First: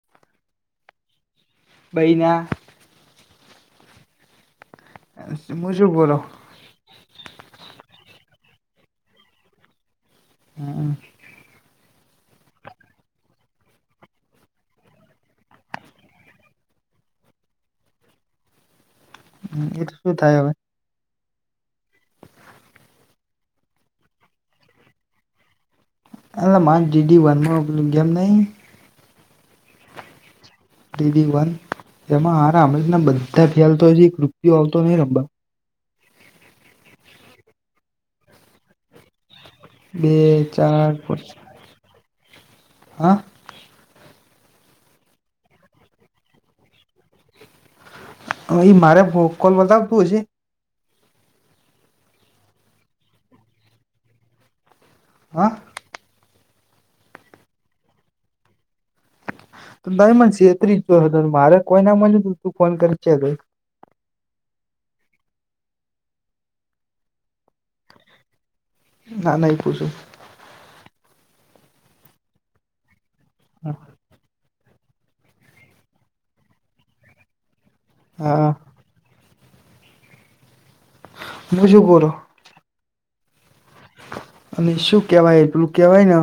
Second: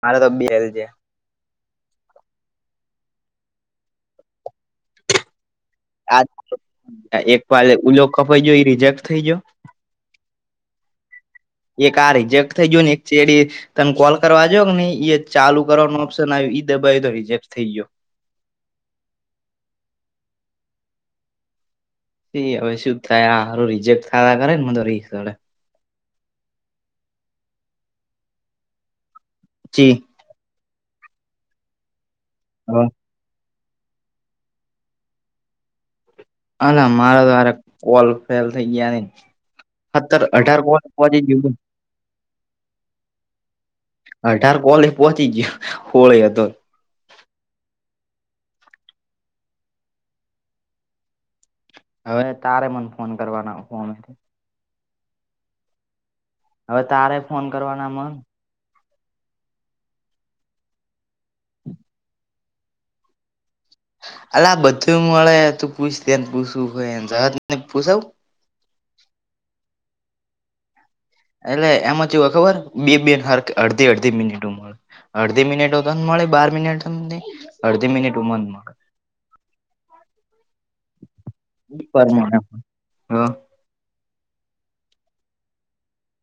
મારે તો બેલ છે. ભૈના સમુજી બોલો આ એક વાલે ઉલો કપાઈ ગો એ રિજેક્ટ થઇ જયો હ. એક આ રિજેક્ટ થઈ ગયું ને એક ચેડી તમે કોલ કરવાજો કે નહી એ ચાલુ કરવાનું ઓપ્શન આવ ઈ દબાવ તો રિજેક્ટ થઈ ગયો હ એ તો શું થાય હવે એ હવે શું થાયારું રિજેક્ટ થા કરે ને મ રડે એલે મા ડીડી વનમાંલ ગમ નહીં ચી દીદી વન એમાં હ આમ ના બધા ફેલતો છે કૃપયો આવતો નઈ રા હ ના મારા તો કોલ ફેલ થઈ ગયા ને બે હત્તર અઢાર ચાર પોવા જીવ હા. અઢાર કોલે પહોંચી ગયો હોળી હતો. મારે કોલ બતાવતું હજી. હવે તારે મને ફોન કરવાના ફમે. હાં હવે તારે ફોન કરવાના આમા તાય ન મને છેતરી હતો મારે કોઈ ના મ્યું તું તું ફોન કરી છે અલા આ બધું મળે તું પૂછ દેને પૂછવું હોય જત પૂછવ ના નાહી પૂછું એટલે એમાંથી ખબર બે બે અડધી અડધી. ધી મિનિટ મળે અડધી મિનિટો ત મળે બાર મિનિટ. અડધી મિનિટ ઉમર હા માગે. હું શું બોલો મા હા. અને શું કેવાય એટલું કેવાય ને,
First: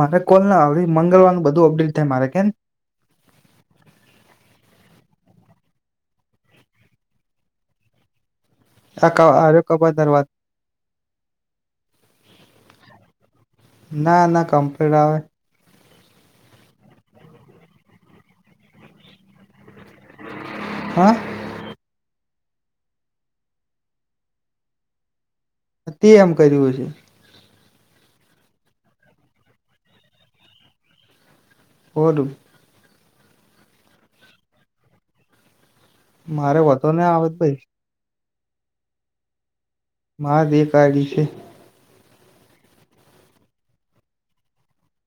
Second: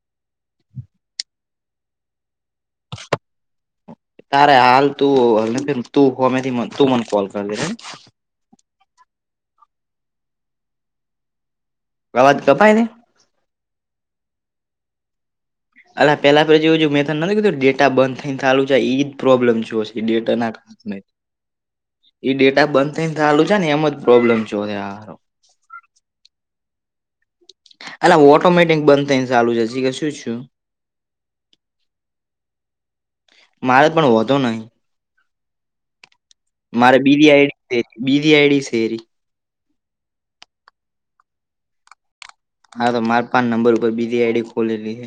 મારે કોલ ના આવડી મંગળવાર ન બધું અપડેટ થાય મારે કેને. તારે હાલ તું તુંમેથી તું મને કોલ કરી લેે. આ્યો કબર ધરવા કવાત કપાઈ ને. ના ના કમ્પ્લીટ આવે. અ પેલા પછી એું મેથડ નથી કધું ડેા બંધ થઈને ચાલુ છે એ જ પ્રોબ્લેમ જો હશે. ડેટા નાખ [unintelligible] હા ઈ ડેટા બંધ થઈ ને ચાલુ છે ને એમ જ પ્રોબ્લેમ જોર. તે એમ કર્યું હ છે. એટ ઓટોમેટિક બંધ થઈ ને ચાલુ જ જી કે શું. વલું. મારે પણ વધો નહી. વધો મારે ના બીજી આવત ભાઈ એડીરી બીજી આડી શેરી. મા દેડી છે. હા તો મારે પાંચ નંબર ઉપર બીજી આઈડી ખોલેલી છે.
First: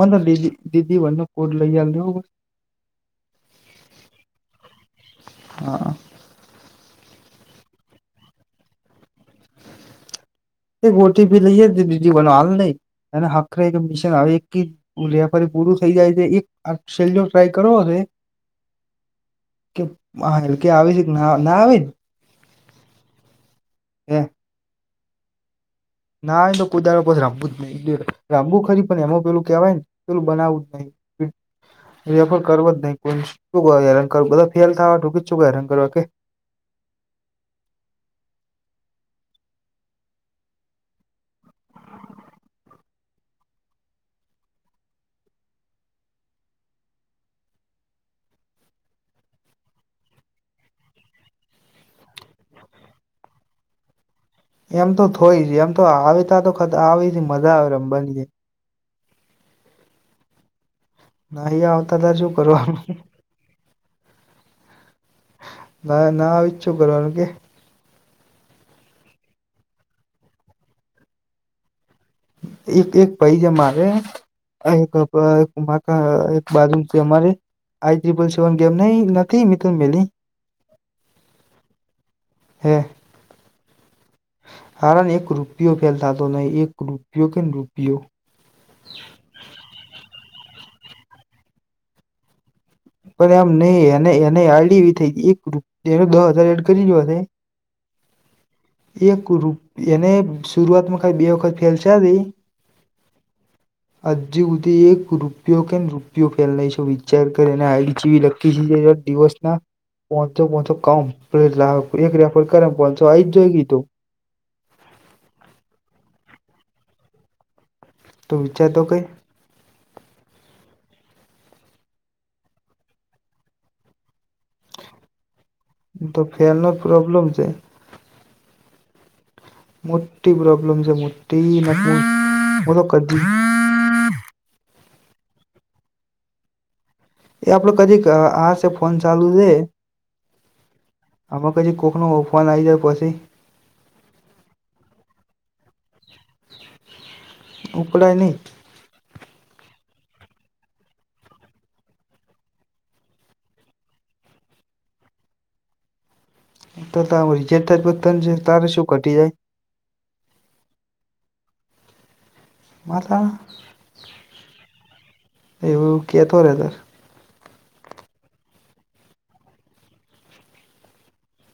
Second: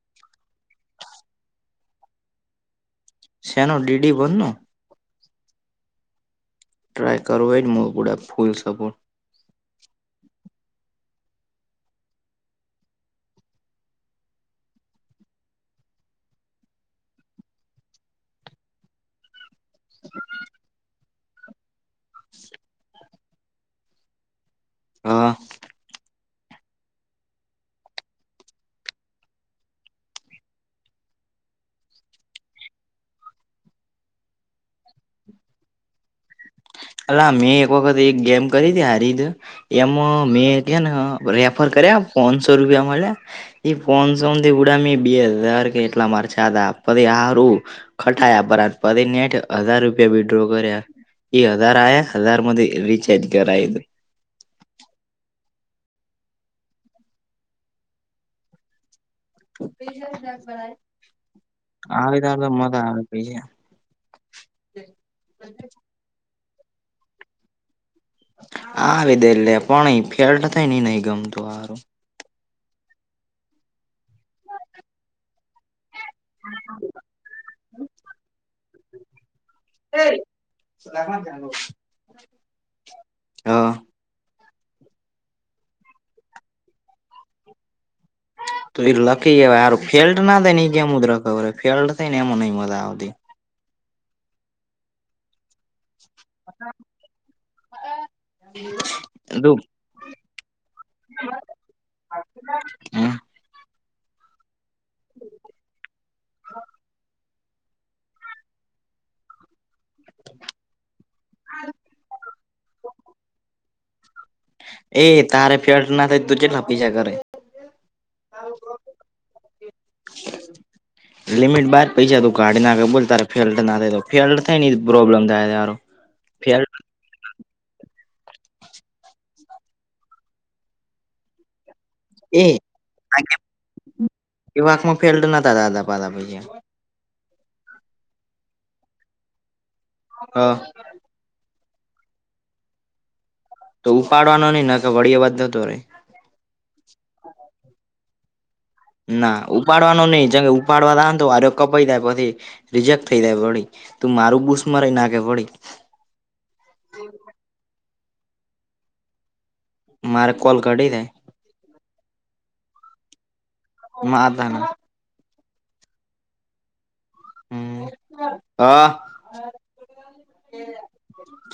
મને દીદી દીદી ભનને ફોટ લઈહાલ દ હો બસ. સનો ડી ડી વન ન. હા. ટ્રાય કર હો એ પુડા ફૂલ સપર્ટ. એ ટી પી લઈ દીજી બવાલ નહી, એ આખરે મિશન આવે એક રેફરી પૂરું થઇ જાય છે એક આ સેલ ટ્રાય કરો હશે. [inaudible] કે હ એલકે આવે છે કે ના ના આવે. એ હા. ના એ તો કોદારો પા રામવું જ નહી રામવું ખરી પણ એમ પેલું કેહેવાય, ને પેલું બનાવું જ નહી. હમ. રેફર કરવો જ નહી કો શું હે કરું બધા ફેલ થકી શું હેરાન કરવા કે. અલા મેં એક વખત એક ગેમ કરી હતી હારી દું. એમાં મેં કેને રેફર કર્યા પોનસો રૂપિયા મળ્યા. એ ફંસોથી ગડા મ બે હજાર કે એટલા મારચ હતાા પદ આરુ. ખટાયા પરરા પરી ને હઠ હજાર રૂપિયા વિડ્રો કર્યા. એ હજાર આ હજાર મધ રિચાર્જ કરાઈ દીધું. એમ તો થય જ એમ તો આવે ત તો આવી મજા આવેમ બનીય. નહી આવતા ત આવે શું તાર તો કરવાનું મજા આવે. પી છે [unintelligible] ના ના આવી જ છું કરવાનું કે. હ દે પણ ફેલ થાય નઈ નહી ગમતુ, સારુ એક એક પાઈ છે, મારે એક એક બાજુ અમા આપલ સેવ ગમ ત મ મલી હે હા. કારણ એક રૂપિયો ફ થતો નહી એક રૂપિયો કેને રૂપિયો. તો એ લખી ગારું ફેલ્ડ ના થાય એ ગેમ જ રખ ફેલ્ડ થઈ ને એમાં નઈ મજા આવતી. પણ આમ નહી એને એને આડી એવી થઈ એક રૂ એ દ હજાર એડ કરી જોવા. એક તું એને શરૂઆતમાં ખલી બે વખત ફેલ છે રઈ. આજ સુધી એક રૂપિયો કેન રૂપિયો ફેલાનાઈ છે વિચાર કરે અને આજી વિલખ દિવસ ના પસોસો કમ પ લાખ એક રેફર કરેચસો આ જ જોઈ ગય તુ એ તારે ફેટ ના થાય તું જેટપી છે, ઘરે તો વિચારતો કે [inaudible] લિમિટ બાર પૈસા તું કાઢ નાખે બોલ ત ફેલ્ટ ના થાય તો ફેલ થાય ને પ્રોબ્લેમ થાય તારુ તો ફેરનો પ્રોબ્લેમ છે. મોટી પ્રોબ્લેમ છે, મોટી એ મો તો કદી એ વાકમાં ફેડ, નતા દાદા પાા પ એ આપડો કદી આશે ફોન ચાલુ છેે. હા આમાં પછી કોકનો ઓફન આવી જાય પછી તો ઉપાડવાનો નહી ના કે વળી અવાજ નતો રહેે. ઉપકડાય ન ના ઉપાડવાનું નઈ જ ઉપાડવા ત તો આ કપાઈાય પછી. રિજેક્ટ થઈ જાય વળી તું મારું બૂસ મારી નાખે વળી ત રીજેટ થ જ ત તારે શું ઘટી જાય. મારે કોલ કઢ થાય માથ મા તને એવું કહેતો રે સર હા.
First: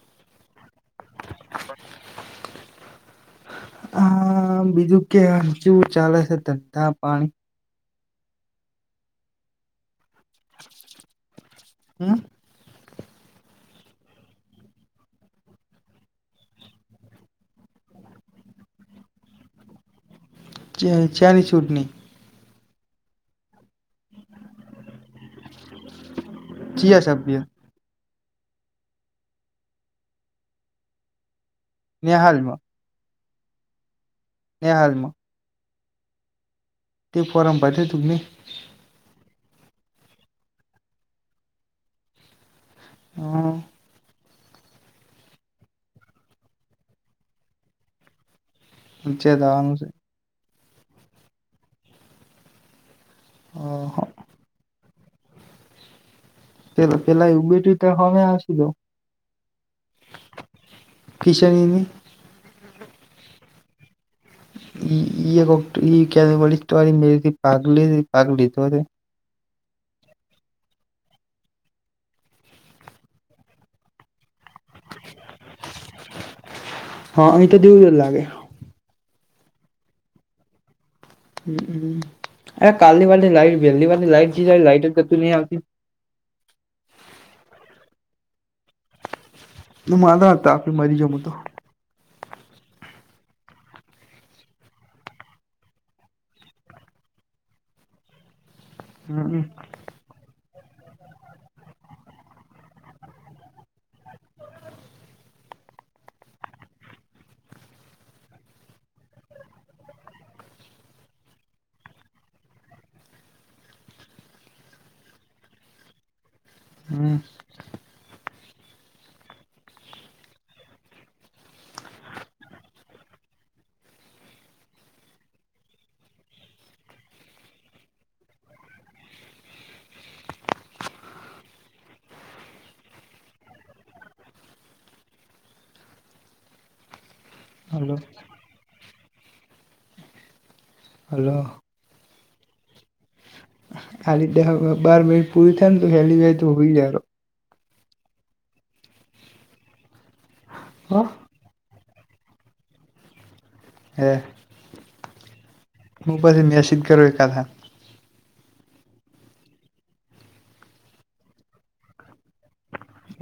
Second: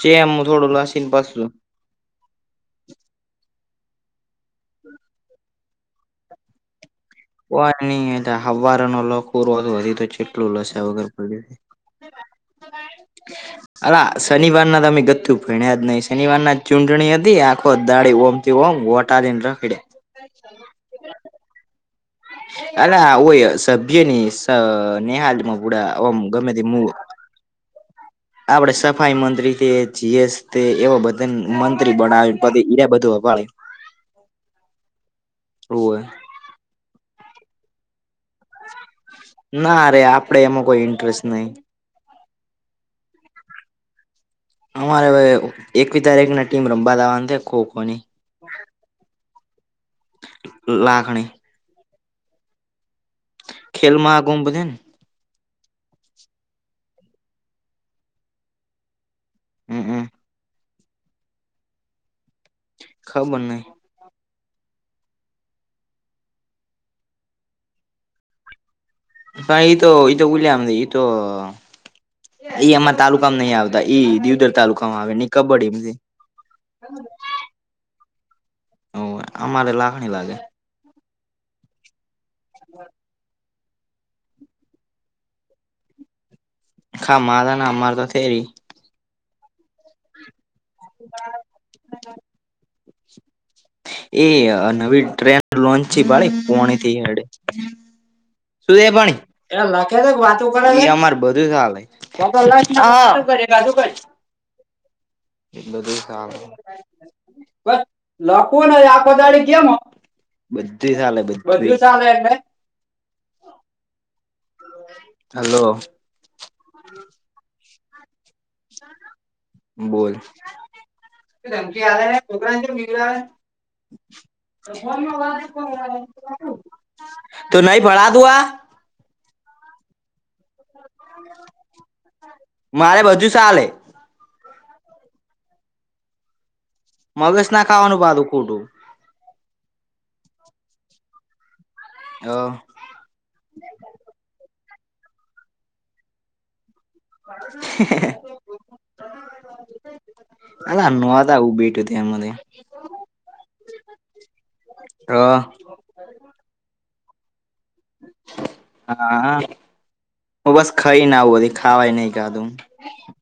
ચેમ થોડું લશિન પાછ પતા હા બીજું કેમ કેવું ચાલે છે, ધંધા પાણી હો નહી હ નર વધી તો છે. લા સ વગર પ હમ અરા શનિવારના તમે ગથ્થ ભણ્યા જ નહી શનિવાર ના ચૂંટણી હતી આખો દાડીી ઓમ તે હો ગોટા દન ર ખિડ્યા અચા ચ ચની ચૂટની અ ઓય સભ્યની નેહાાલમાં પુડા ગમે, તે શબ્ય આપડે સફાઈ મંત્રી જીએસ એવા બધા મ બના પ નેહાલમાં રા બધું વાડે યા હાલમાં ઓવ હ એક ફોરામ પાથી દુગને ના અરે આપડે એમાં કોઈ ઇન્ટરેસ્ટ નહી. હા અમારે હ એકવી તારીખ ના ટીમ રમવા આવવાની છે, ખોખો ની પંચાયત આવાનું શે લાખણી ખેલમહાકુંભ છે ને પેલા પેલા ઉટ ત હમે હસી દ હમ હમ ખિષણીની ખા બનના એ કે વળરી મે પગલી પગલી ત પણ એ તો ઈ તો બલીમને ઈ તો ઈ અમારા તાલુકામાં નહ આવતા ઈ દીવદર તાલુકામાં આવે ની કબડી હા અહીં તોદીવ જ લાગે ઓ અમારે લાગણી લાગે હ હમ એ કાલની [unintelligible] હા માલના અમાર તો થે રી નું માધા તાપ મરી જ મુતો એ નવી ટ્રેન લોન્ચ થ બાડી પોણી થીડે સુ એ પાણી હમ [unintelligible] [unintelligible] બધી ચાલે બધી હલો હમ બોલ [unintelligible] તો નહી ભડા ડદુઆ મારે બધુ ચાલે મગજ ના હલો ખાવાનું પાધું ખોટું હલો હ ખાલી [unintelligible] હ [unintelligible] તા ઉભી ત થેમને હ હ હું પસી મેસેજ કરું કાકા હા હા હું બસ ખાઈને આવું ખાવાય નહી ખાધું.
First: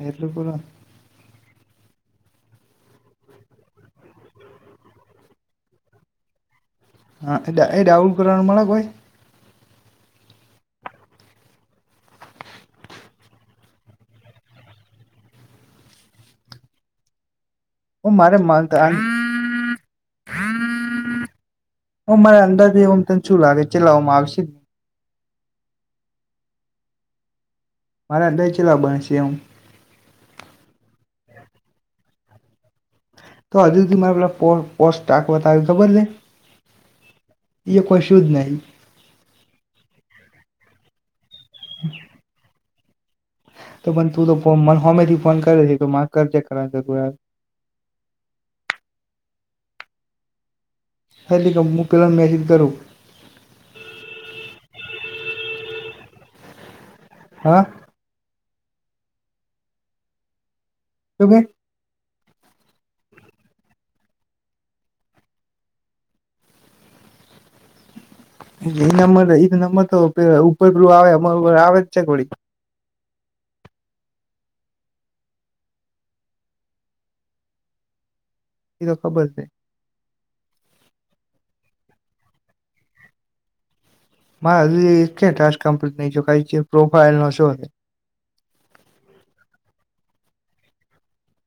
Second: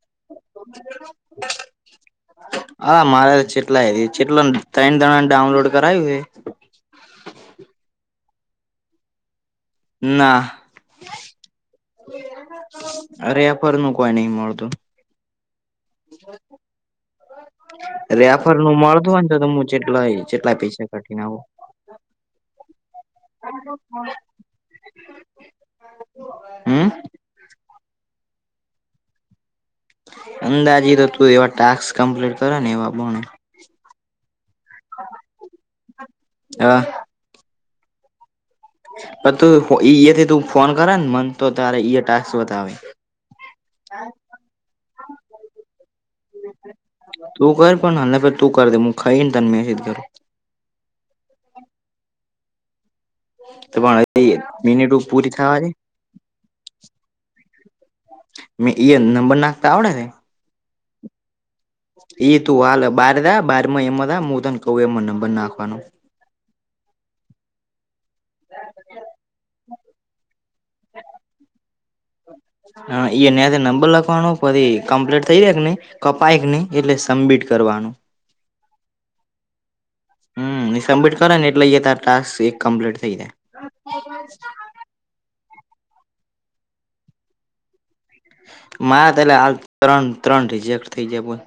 એટલો કોલા [inaudible] આં મારા ચેટલાય ચેટલો ન ત્રણ જણાને ડાઉનલોડ કરાયવું હે હા એ ડાઉડ કરવાનું મળે કોઈ ના અરે એ ફર નું કોઈ નઈ મળતું. ઓ મારે રેફર નું માનતા મળતું હોને તો તો મુ જેટલું હાઈ જેટલા પૈસા કાઢી નાખું હું મારા અંદાજે એમ તને શું લાગે ચલાવામાં આવશે. હમ મારા દય ચલા બણશે એમ અંદાજી થતું હોય એવા ટાસ્ક કમ્પ્લીટ કરો ને એવા બોન તો હજુ સુધી મારે પેલા પોસ્ટાકવાતા આવી ખબર ને હા એ કશું જ નહીં પણ તું ઈથી તું ફોન કરે ને મને તો તારે ટાસ્ક બતાવે, તો પણ તું તો મને હોમે થી ફોન કરે [unintelligible] તું કર પણ હનેપે તું કર દે હું ખાઈ ને તને મેસેજ કરું. હેલી ક હું પહેલાને મેસેજ કરું તો પણ તી મિનિટ પૂરી થવાની હા મેં એ નંબર નાખતા આવડે ને તું કે એ તું હાલ બાર દા બાર માં એમાંજા હુ તને કવ એમા નંબર નાખવાનો. એ નંમર એ નંબર તો ઉપર આવે આવે જ છે, ઘોડી હા ન્યાથી નંબર લખવાનો પછી કમ્પ્લીટ થઇ જ કે નહી. કપાય નહી એટલે સમબમિટ કરવાનું, એ તો ખબર છે, હમ્મ એ સબમિટ કરે ને એટલે અહીયા તા ટાસ્ક એક કમ્પ્લીટ થઇ જાય. મારે હજુ કયા ટાસ્ક કમ્પ્લીટ નહી જો પ્રોફાઈલ નો શો મારે એલા હાલ ત્રણ ત્રણ રિજેક્ટ થઈ જયા બોલ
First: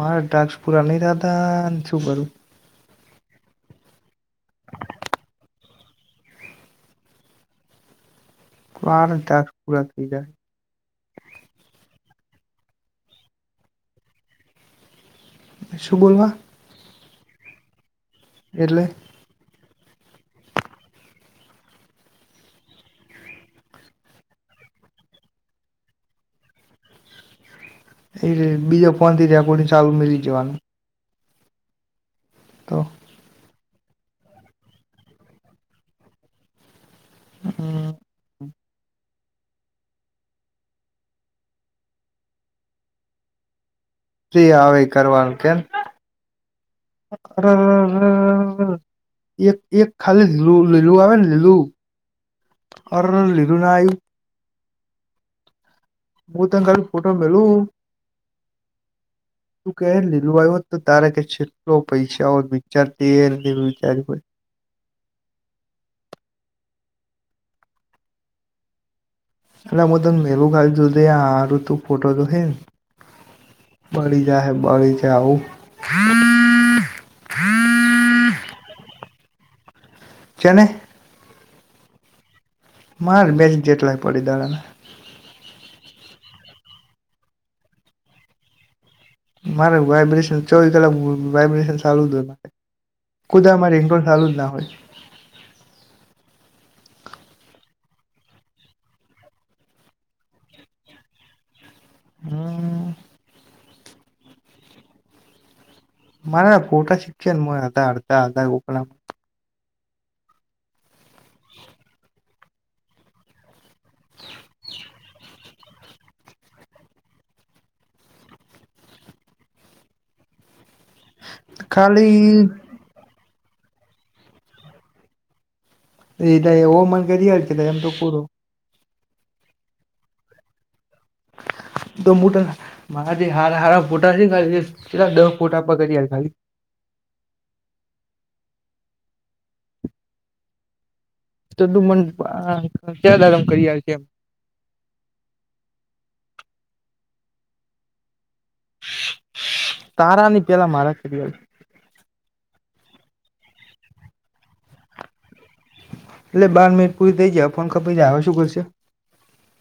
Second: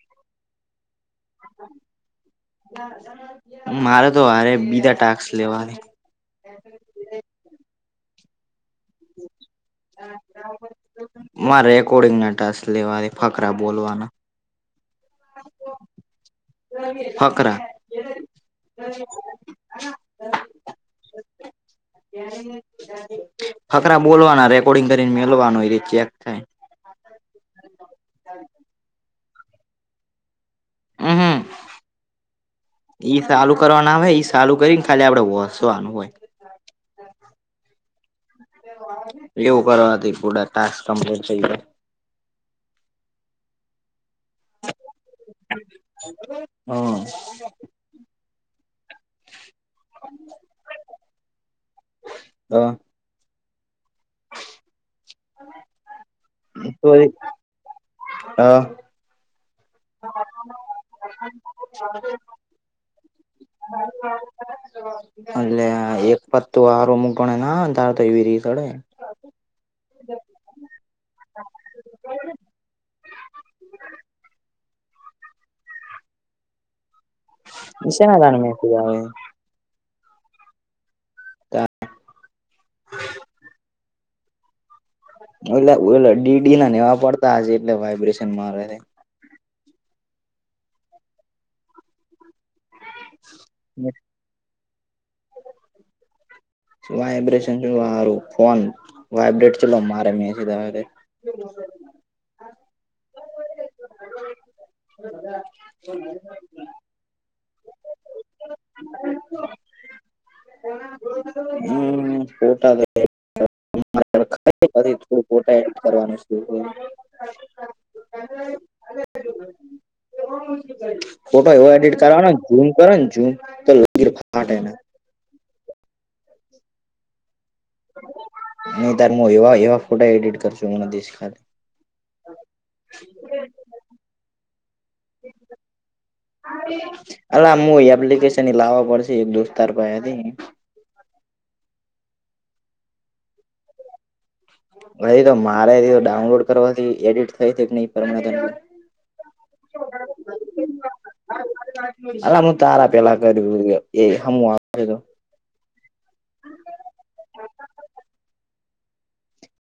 મારા ટાસ્ક પૂરા નહી થાતાં ને શું કરું. મારે તો હરે બીજા ટાસ્ક લેવાની મારે ટાસ્ક પુરા થઈ ગયા મારે રેકોર્ડિંગ ના ટાસ લેવાહે ફકરા બોલવાના શુ બોલ [unintelligible] ફકરા એટલે ફકરા બોલવાના રેકોર્ડિંગ કરીને મેલવાનું એ રીતે ચેક થાય. એ બીજા ફોન થી રેકોડિઁગ ચાલુ મેલી જવાનું. હમ્મ હ તો ઈ ચાલુ કરવા ના આવે ચાલુ કરીને ખાલી આપડે વોસવાનું હોય. [inaudible] એવું કરવાથી પૂડા ટાસ્ક કમ્પ્લીટ થઇ જાય, જી આવે ઈ કરવાનું કેમ હમ્મ [unintelligible] એક એક ખાલી લું લીલું આવે ને લીલું હા [unintelligible] લિલુ ના આયુ હું તને તો ખાલી હ ફોટો મેલું તું કે લીલું હોત તો તારે કે છેટલો પૈસા હો વિચારતી વિચાર્યું હોય, અટલે એક પતુ આર મુગ્ણાના આવે, [unintelligible] એલા હું તને એલું ખાલ છુધ મારું તું ફોટો તો છે ને મળી જાય હે [unintelligible] જાય આવું સેના તનું મે જ તુ આવે, છે ને તા મારે મેજ જેટલાઈ પડીદરાના ઓલા ઓલા ડીડી ના નેવા પડતા હજે એટલે વાયબ્રેશન મારે હે, મારે વાયબ્રેશન ચોવી કલાક વાયબ્રેશન ચાલુ હોય મારે ખુદા અમારી [unintelligible] છે ઇંગોલ ચાલુ જ ના હોય વાઇબ્રેશન સારું ફોન વાઇબ્રેટ ચલો મારે મે [unintelligible] હા [inaudible] [unintelligible] મારે ફોટા શીખયા મારાં આધા અધા આધા [unintelligible] હમ પોટ [unintelligible] પછ [unintelligible] થોડું પોટા એડ કરવાનું છે. ફોટો એવો એડિટ ખાલી કરવાનોન જૂન [unintelligible] ફાટાયના [unintelligible] ઓમન કરી ક એમ તો પૂરો હુ તાર હું એવા એવા ફોટા એડિટ કર છું મને દસ દમ્બુટ [unintelligible] મારા જે હાર હાર ફૂટા છે ખાલીલા દ ફૂટા પગડીયા ખાલી. અમ એપ્લિકેશન લાવવા પડશે એક દોસ્તાર પાયાથી. હ [inaudible] તો તું મન કદારમ કરી છે એમ. હ તો મારે ડાઉનલોડ કરવાથી એડિટ થઈ નહી પર. તારાની પેલા મારા કરીયાળ. અલામું તારા પેલા કર્યું એ હ [unintelligible] એટલે બાર મિનિટ પૂરી થઈ જાય ફોન ખપી જાય આવે શું કરશે?